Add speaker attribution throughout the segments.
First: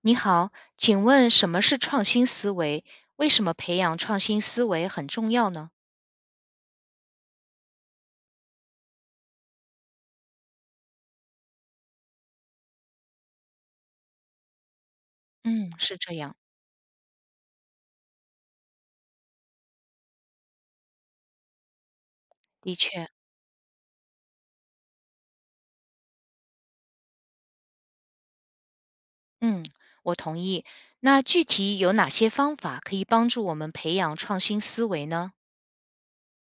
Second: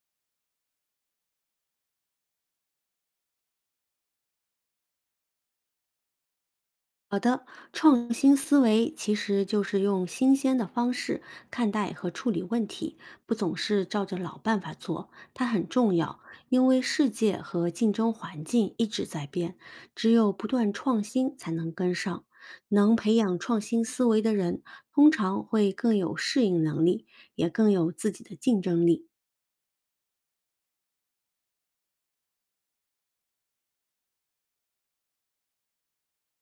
Speaker 1: 你好，请问什么是创新思维？为什么培养创新思维很重要呢？
Speaker 2: 好的，创新思维其实就是用新鲜的方式看待和处理问题，不总是照着老办法做。它很
Speaker 1: 嗯，
Speaker 2: 重
Speaker 1: 是这
Speaker 2: 要，
Speaker 1: 样，
Speaker 2: 因为世界和竞争环境一直在变，只有不断创新才能跟上。
Speaker 1: 的
Speaker 2: 能
Speaker 1: 确，
Speaker 2: 培养创新思维的人，通常会更有适应能力，也更有自己的竞争力。
Speaker 1: 嗯，我同意。那具体有哪些方法可以帮助我们培养创新思维呢？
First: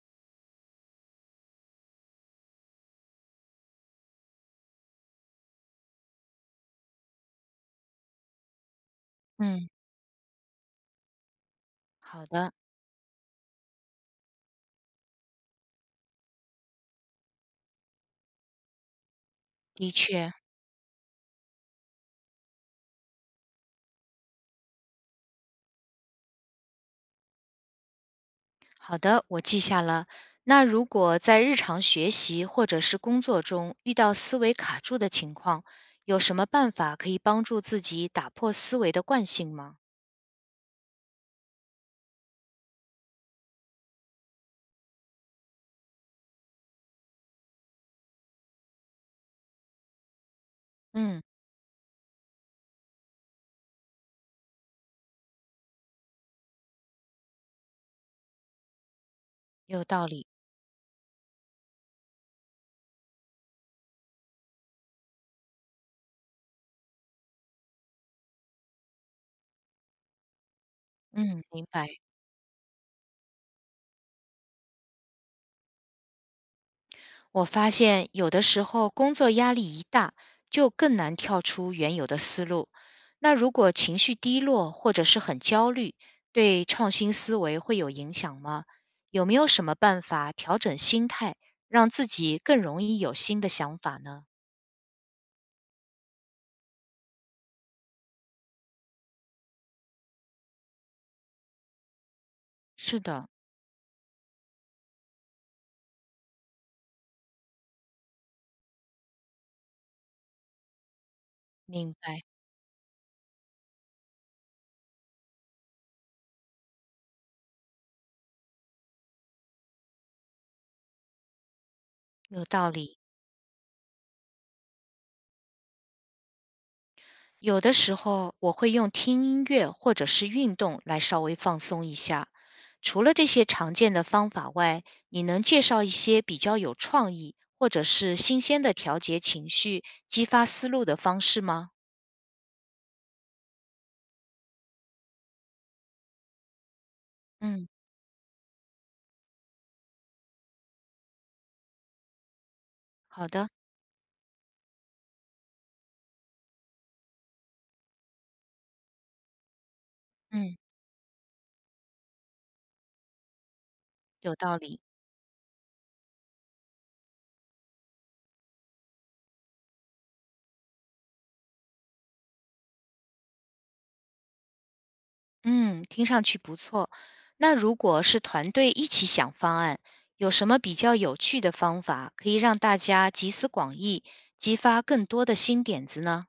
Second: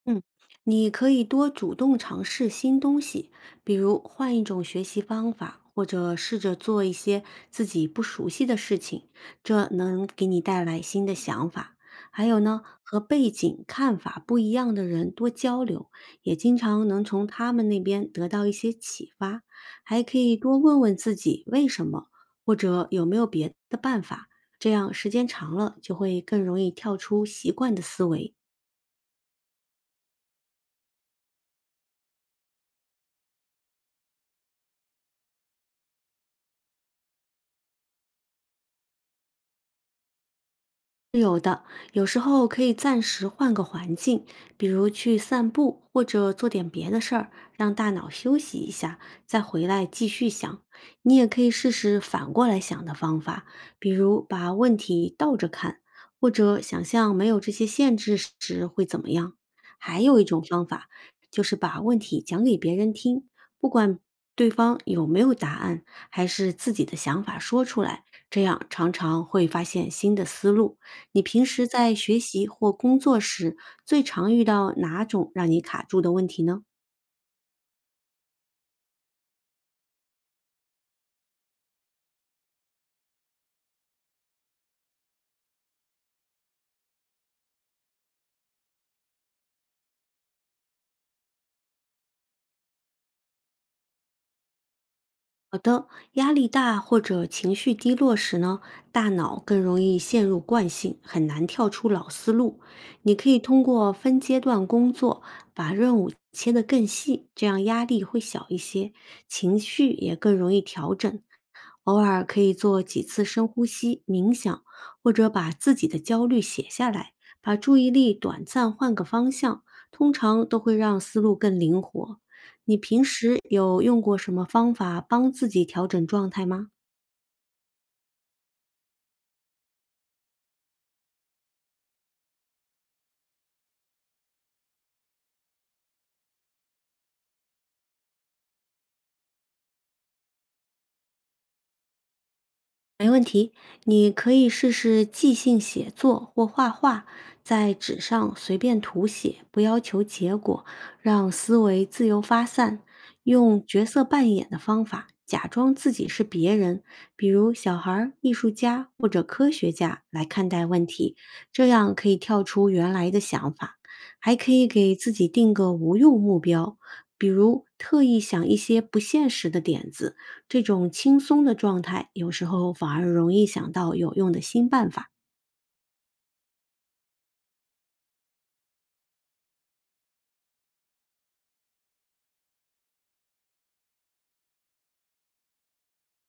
Speaker 2: 嗯，你可以多主动尝试新东西，比如换一种学习方法，或者试着做一些自己不熟悉的事情，这
Speaker 1: 嗯，
Speaker 2: 能给你带来新的想法。还
Speaker 1: 好
Speaker 2: 有
Speaker 1: 的，
Speaker 2: 呢，和背景、看法不一样的人多交流，也经常能从他们那边得到一些启发。
Speaker 1: 的
Speaker 2: 还可
Speaker 1: 确，
Speaker 2: 以多问问自己为什么，或者有没有别的办法，这样时间长了就会更容易跳出习惯的思维。
Speaker 1: 好的，我记下了。那如果在日常学习或者是工作中遇到思维卡住的情况，有什么办法可以帮助自己打破思维的惯性吗？
Speaker 2: 是有的，有时候可以暂时换个环境，比如去散步或者做点别的事儿，让大脑休息一下，再回来继续想。你
Speaker 1: 嗯，
Speaker 2: 也可以试试反过来想的方法，比如把问题倒着看，或者想象没有这些限制时会怎么样。
Speaker 1: 有
Speaker 2: 还
Speaker 1: 道
Speaker 2: 有一
Speaker 1: 理。
Speaker 2: 种方法，就是把问题讲给别人听，不管对方有没有答案，还是自己的想法说出来，这样常常会发现新的思路。你
Speaker 1: 嗯，
Speaker 2: 平时
Speaker 1: 明白。
Speaker 2: 在学习或工作时，最常遇到哪种让你卡住的问题呢？
Speaker 1: 我发现有的时候工作压力一大，就更难跳出原有的思路。那如果情绪低落或者是很焦虑，对创新思维会有影响吗？有没有什么办法调整心态，让自己更容易有新的想法呢？
Speaker 2: 压力大或者情绪低落时呢，大脑更容易陷入惯性，很难跳出老思路。
Speaker 1: 是
Speaker 2: 你可
Speaker 1: 的，
Speaker 2: 以通过分阶段工作，把任务切得更细，这样压力会小一些，情绪也更容易调整。
Speaker 1: 明
Speaker 2: 偶
Speaker 1: 白，
Speaker 2: 尔可以做几次深呼吸、冥想，或者把自己的焦虑写下来，把注意力短暂换个方向，通常都会让思路更灵活。
Speaker 1: 有道
Speaker 2: 你
Speaker 1: 理。
Speaker 2: 平时有用过什么方法帮自己调整状态吗？
Speaker 1: 有的时候我会用听音乐或者是运动来稍微放松一下。除了这些常见的方法外，你能介绍一些比较有创意或者是新鲜的调节情绪、激发思路的方式吗？
Speaker 2: 没问题，你可以试试即兴写作或画画，
Speaker 1: 嗯，
Speaker 2: 在纸上随便涂写，不要求结果，让思维自由发散。
Speaker 1: 好的，
Speaker 2: 用角色扮演的方法，假装自己是别人，比如小孩儿艺术家或者科学家来看
Speaker 1: 嗯，
Speaker 2: 待问题，这样可以跳出原来的想法。
Speaker 1: 有
Speaker 2: 还可
Speaker 1: 道
Speaker 2: 以
Speaker 1: 理，
Speaker 2: 给自己定个无用目标，比如特意想一些不现实的点子，这种轻松的状态，有时候反而容易想到有用的新办法。
Speaker 1: 嗯，听上去不错。那如果是团队一起想方案，有什么比较有趣的方法可以让大家集思广益，激发更多的新点子呢？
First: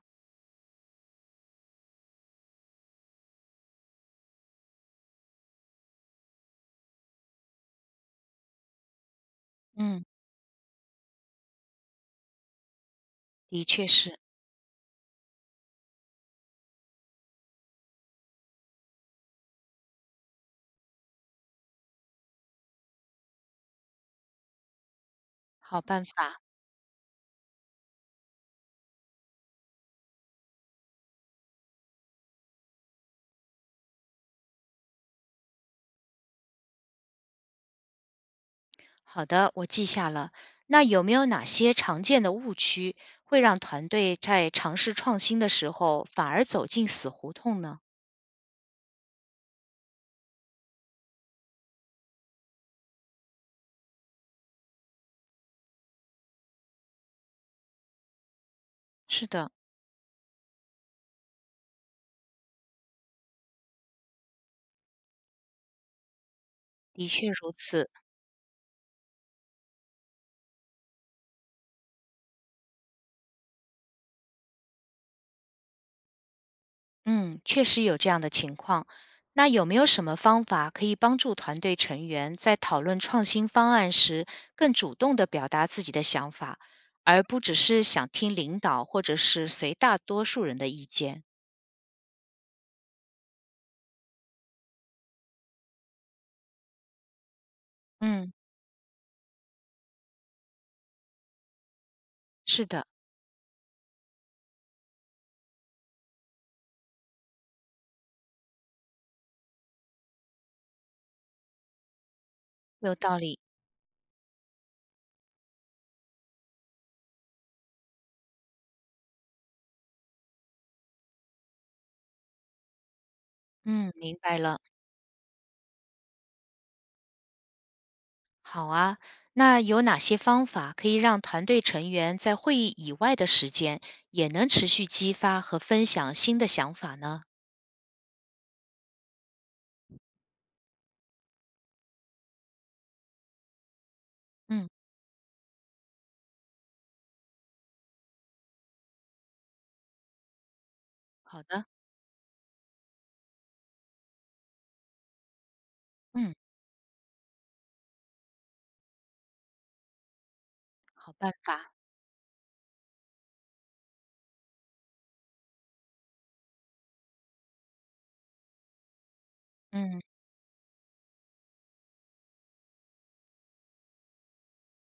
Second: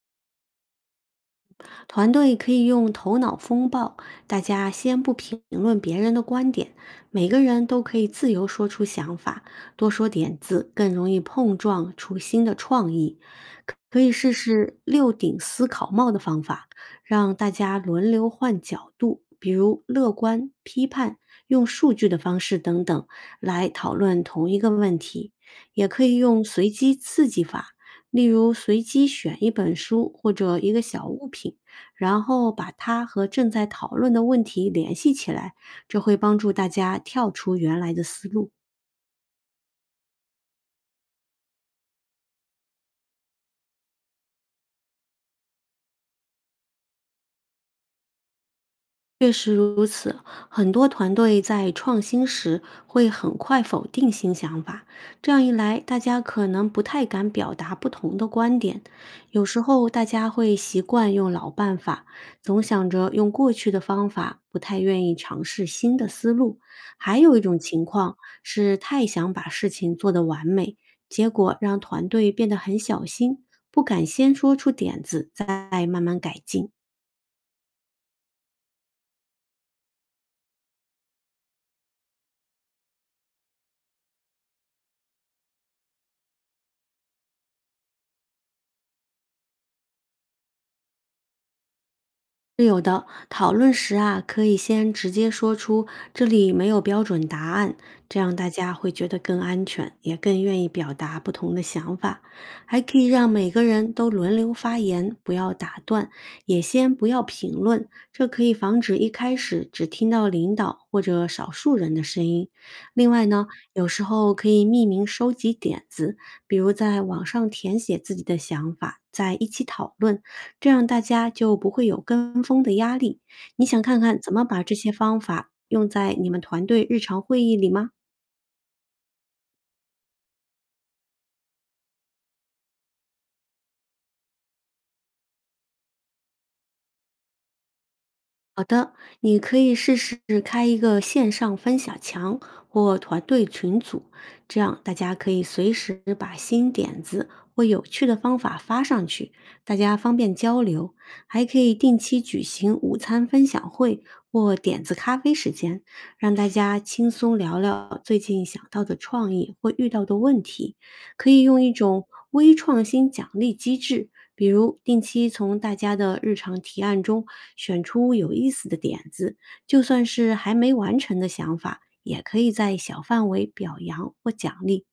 Speaker 2: 团队可以用头脑风暴，大家先不评论别人的观点，每个人都可以自由说出想法，多
Speaker 1: 嗯，
Speaker 2: 说点子更容易碰撞出新的创意。
Speaker 1: 的
Speaker 2: 可
Speaker 1: 确
Speaker 2: 可以
Speaker 1: 是。
Speaker 2: 试试六顶思考帽的方法，让大家轮流换角度，比如乐观、批判、用数据的方式等等来讨论同一个问题。
Speaker 1: 好
Speaker 2: 也可
Speaker 1: 办
Speaker 2: 以用
Speaker 1: 法，
Speaker 2: 随机刺激法，例如随机选一本书或者一个小物品。然后把它和正在讨论的问题联系起来，这会帮助大家跳出原来的思路。
Speaker 1: 好的，我记下了。那有没有哪些常见的误区会让团队在尝试创新的时候反而走进死胡同呢？
Speaker 2: 确实如此，很多团队在创新时会很快否定新想法，这样一来，大家可能不太敢表达不同的观点。
Speaker 1: 是
Speaker 2: 有
Speaker 1: 的，
Speaker 2: 时候大家会习惯用老办法，总想着用过去的方法，不太愿意尝试新的思路。
Speaker 1: 的
Speaker 2: 还
Speaker 1: 确
Speaker 2: 有一
Speaker 1: 如
Speaker 2: 种情
Speaker 1: 此，
Speaker 2: 况是太想把事情做得完美，结果让团队变得很小心，不敢先说出点子，再慢慢改进。
Speaker 1: 嗯，确实有这样的情况。那有没有什么方法可以帮助团队成员在讨论创新方案时更主动地表达自己的想法，而不只是想听领导或者是随大多数人的意见？
Speaker 2: 是有的，讨论时啊，可以先直接说出这里没有标准答案，这
Speaker 1: 嗯，
Speaker 2: 样大家会觉得更安全，也更愿意表达不同的想法。
Speaker 1: 是
Speaker 2: 还
Speaker 1: 的，
Speaker 2: 可以让每个人都轮流发言，不要打断，也先不要评论，这可以防止一开始只听到领导或者少数人的声音。
Speaker 1: 有
Speaker 2: 另
Speaker 1: 道
Speaker 2: 外
Speaker 1: 理。
Speaker 2: 呢，有时候可以匿名收集点子，比如在网上填写自己的想法，再一起讨论。这样大家就不会有跟风的压力。你想
Speaker 1: 嗯，
Speaker 2: 看
Speaker 1: 明
Speaker 2: 看怎
Speaker 1: 白
Speaker 2: 么
Speaker 1: 了。
Speaker 2: 把这些方法用在你们团队日常会议里吗？
Speaker 1: 好啊，那有哪些方法可以让团队成员在会议以外的时间也能持续激发和分享新的想法呢？
Speaker 2: 好的，你可以试试开一个线上分享墙或团队群组，这
Speaker 1: 嗯，
Speaker 2: 样大家可以随时把新点子或有趣的方法发上去，大家方便交流。
Speaker 1: 好
Speaker 2: 还可
Speaker 1: 的，
Speaker 2: 以定期举行午餐分享会或点子咖啡时间，让
Speaker 1: 嗯，
Speaker 2: 大家轻松聊聊最近想到的创意或遇到的问题。
Speaker 1: 好
Speaker 2: 可
Speaker 1: 办
Speaker 2: 以用一
Speaker 1: 法，
Speaker 2: 种微创新奖励机制，比如定期从大家的日常提案中选出有意思的点子，就
Speaker 1: 嗯，
Speaker 2: 算是还没完成的想法，也可以在小范围表扬或奖励。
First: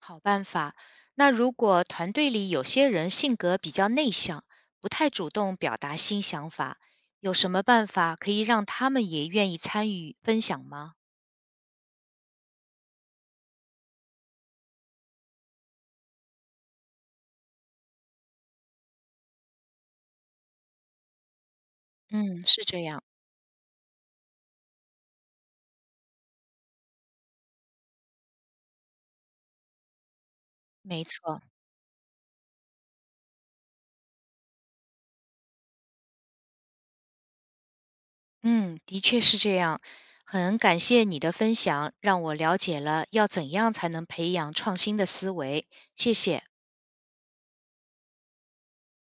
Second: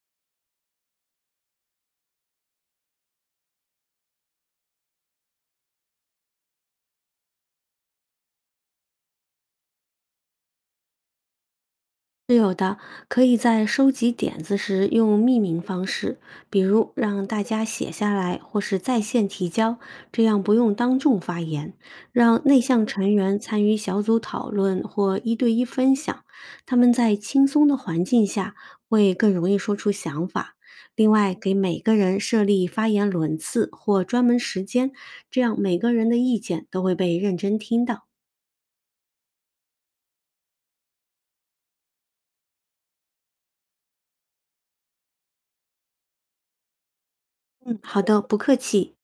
Speaker 1: 好办法。那如果团队里有些人性格比较内向，不太主动表达新想法，有什么办法可以让他们也愿意参与分享吗？
Speaker 2: 是有的，可以在收集点子时用匿名方式，比如让大家写下来或是在线提交，这样不用当众发言，让
Speaker 1: 嗯，
Speaker 2: 内
Speaker 1: 是这
Speaker 2: 向
Speaker 1: 样，
Speaker 2: 成员参与小组讨论或一对一分享，他们在轻松的环境下会更容易说出想法。
Speaker 1: 没
Speaker 2: 另外，
Speaker 1: 错。
Speaker 2: 给每个人设立发言轮次或专门时间，这样每个人的意见都会被认真听到。
Speaker 1: 嗯，的确是这样。很感谢你的分享，让我了解了要怎样才能培养创新的思维。谢谢。
Speaker 2: 嗯，好的，不客气。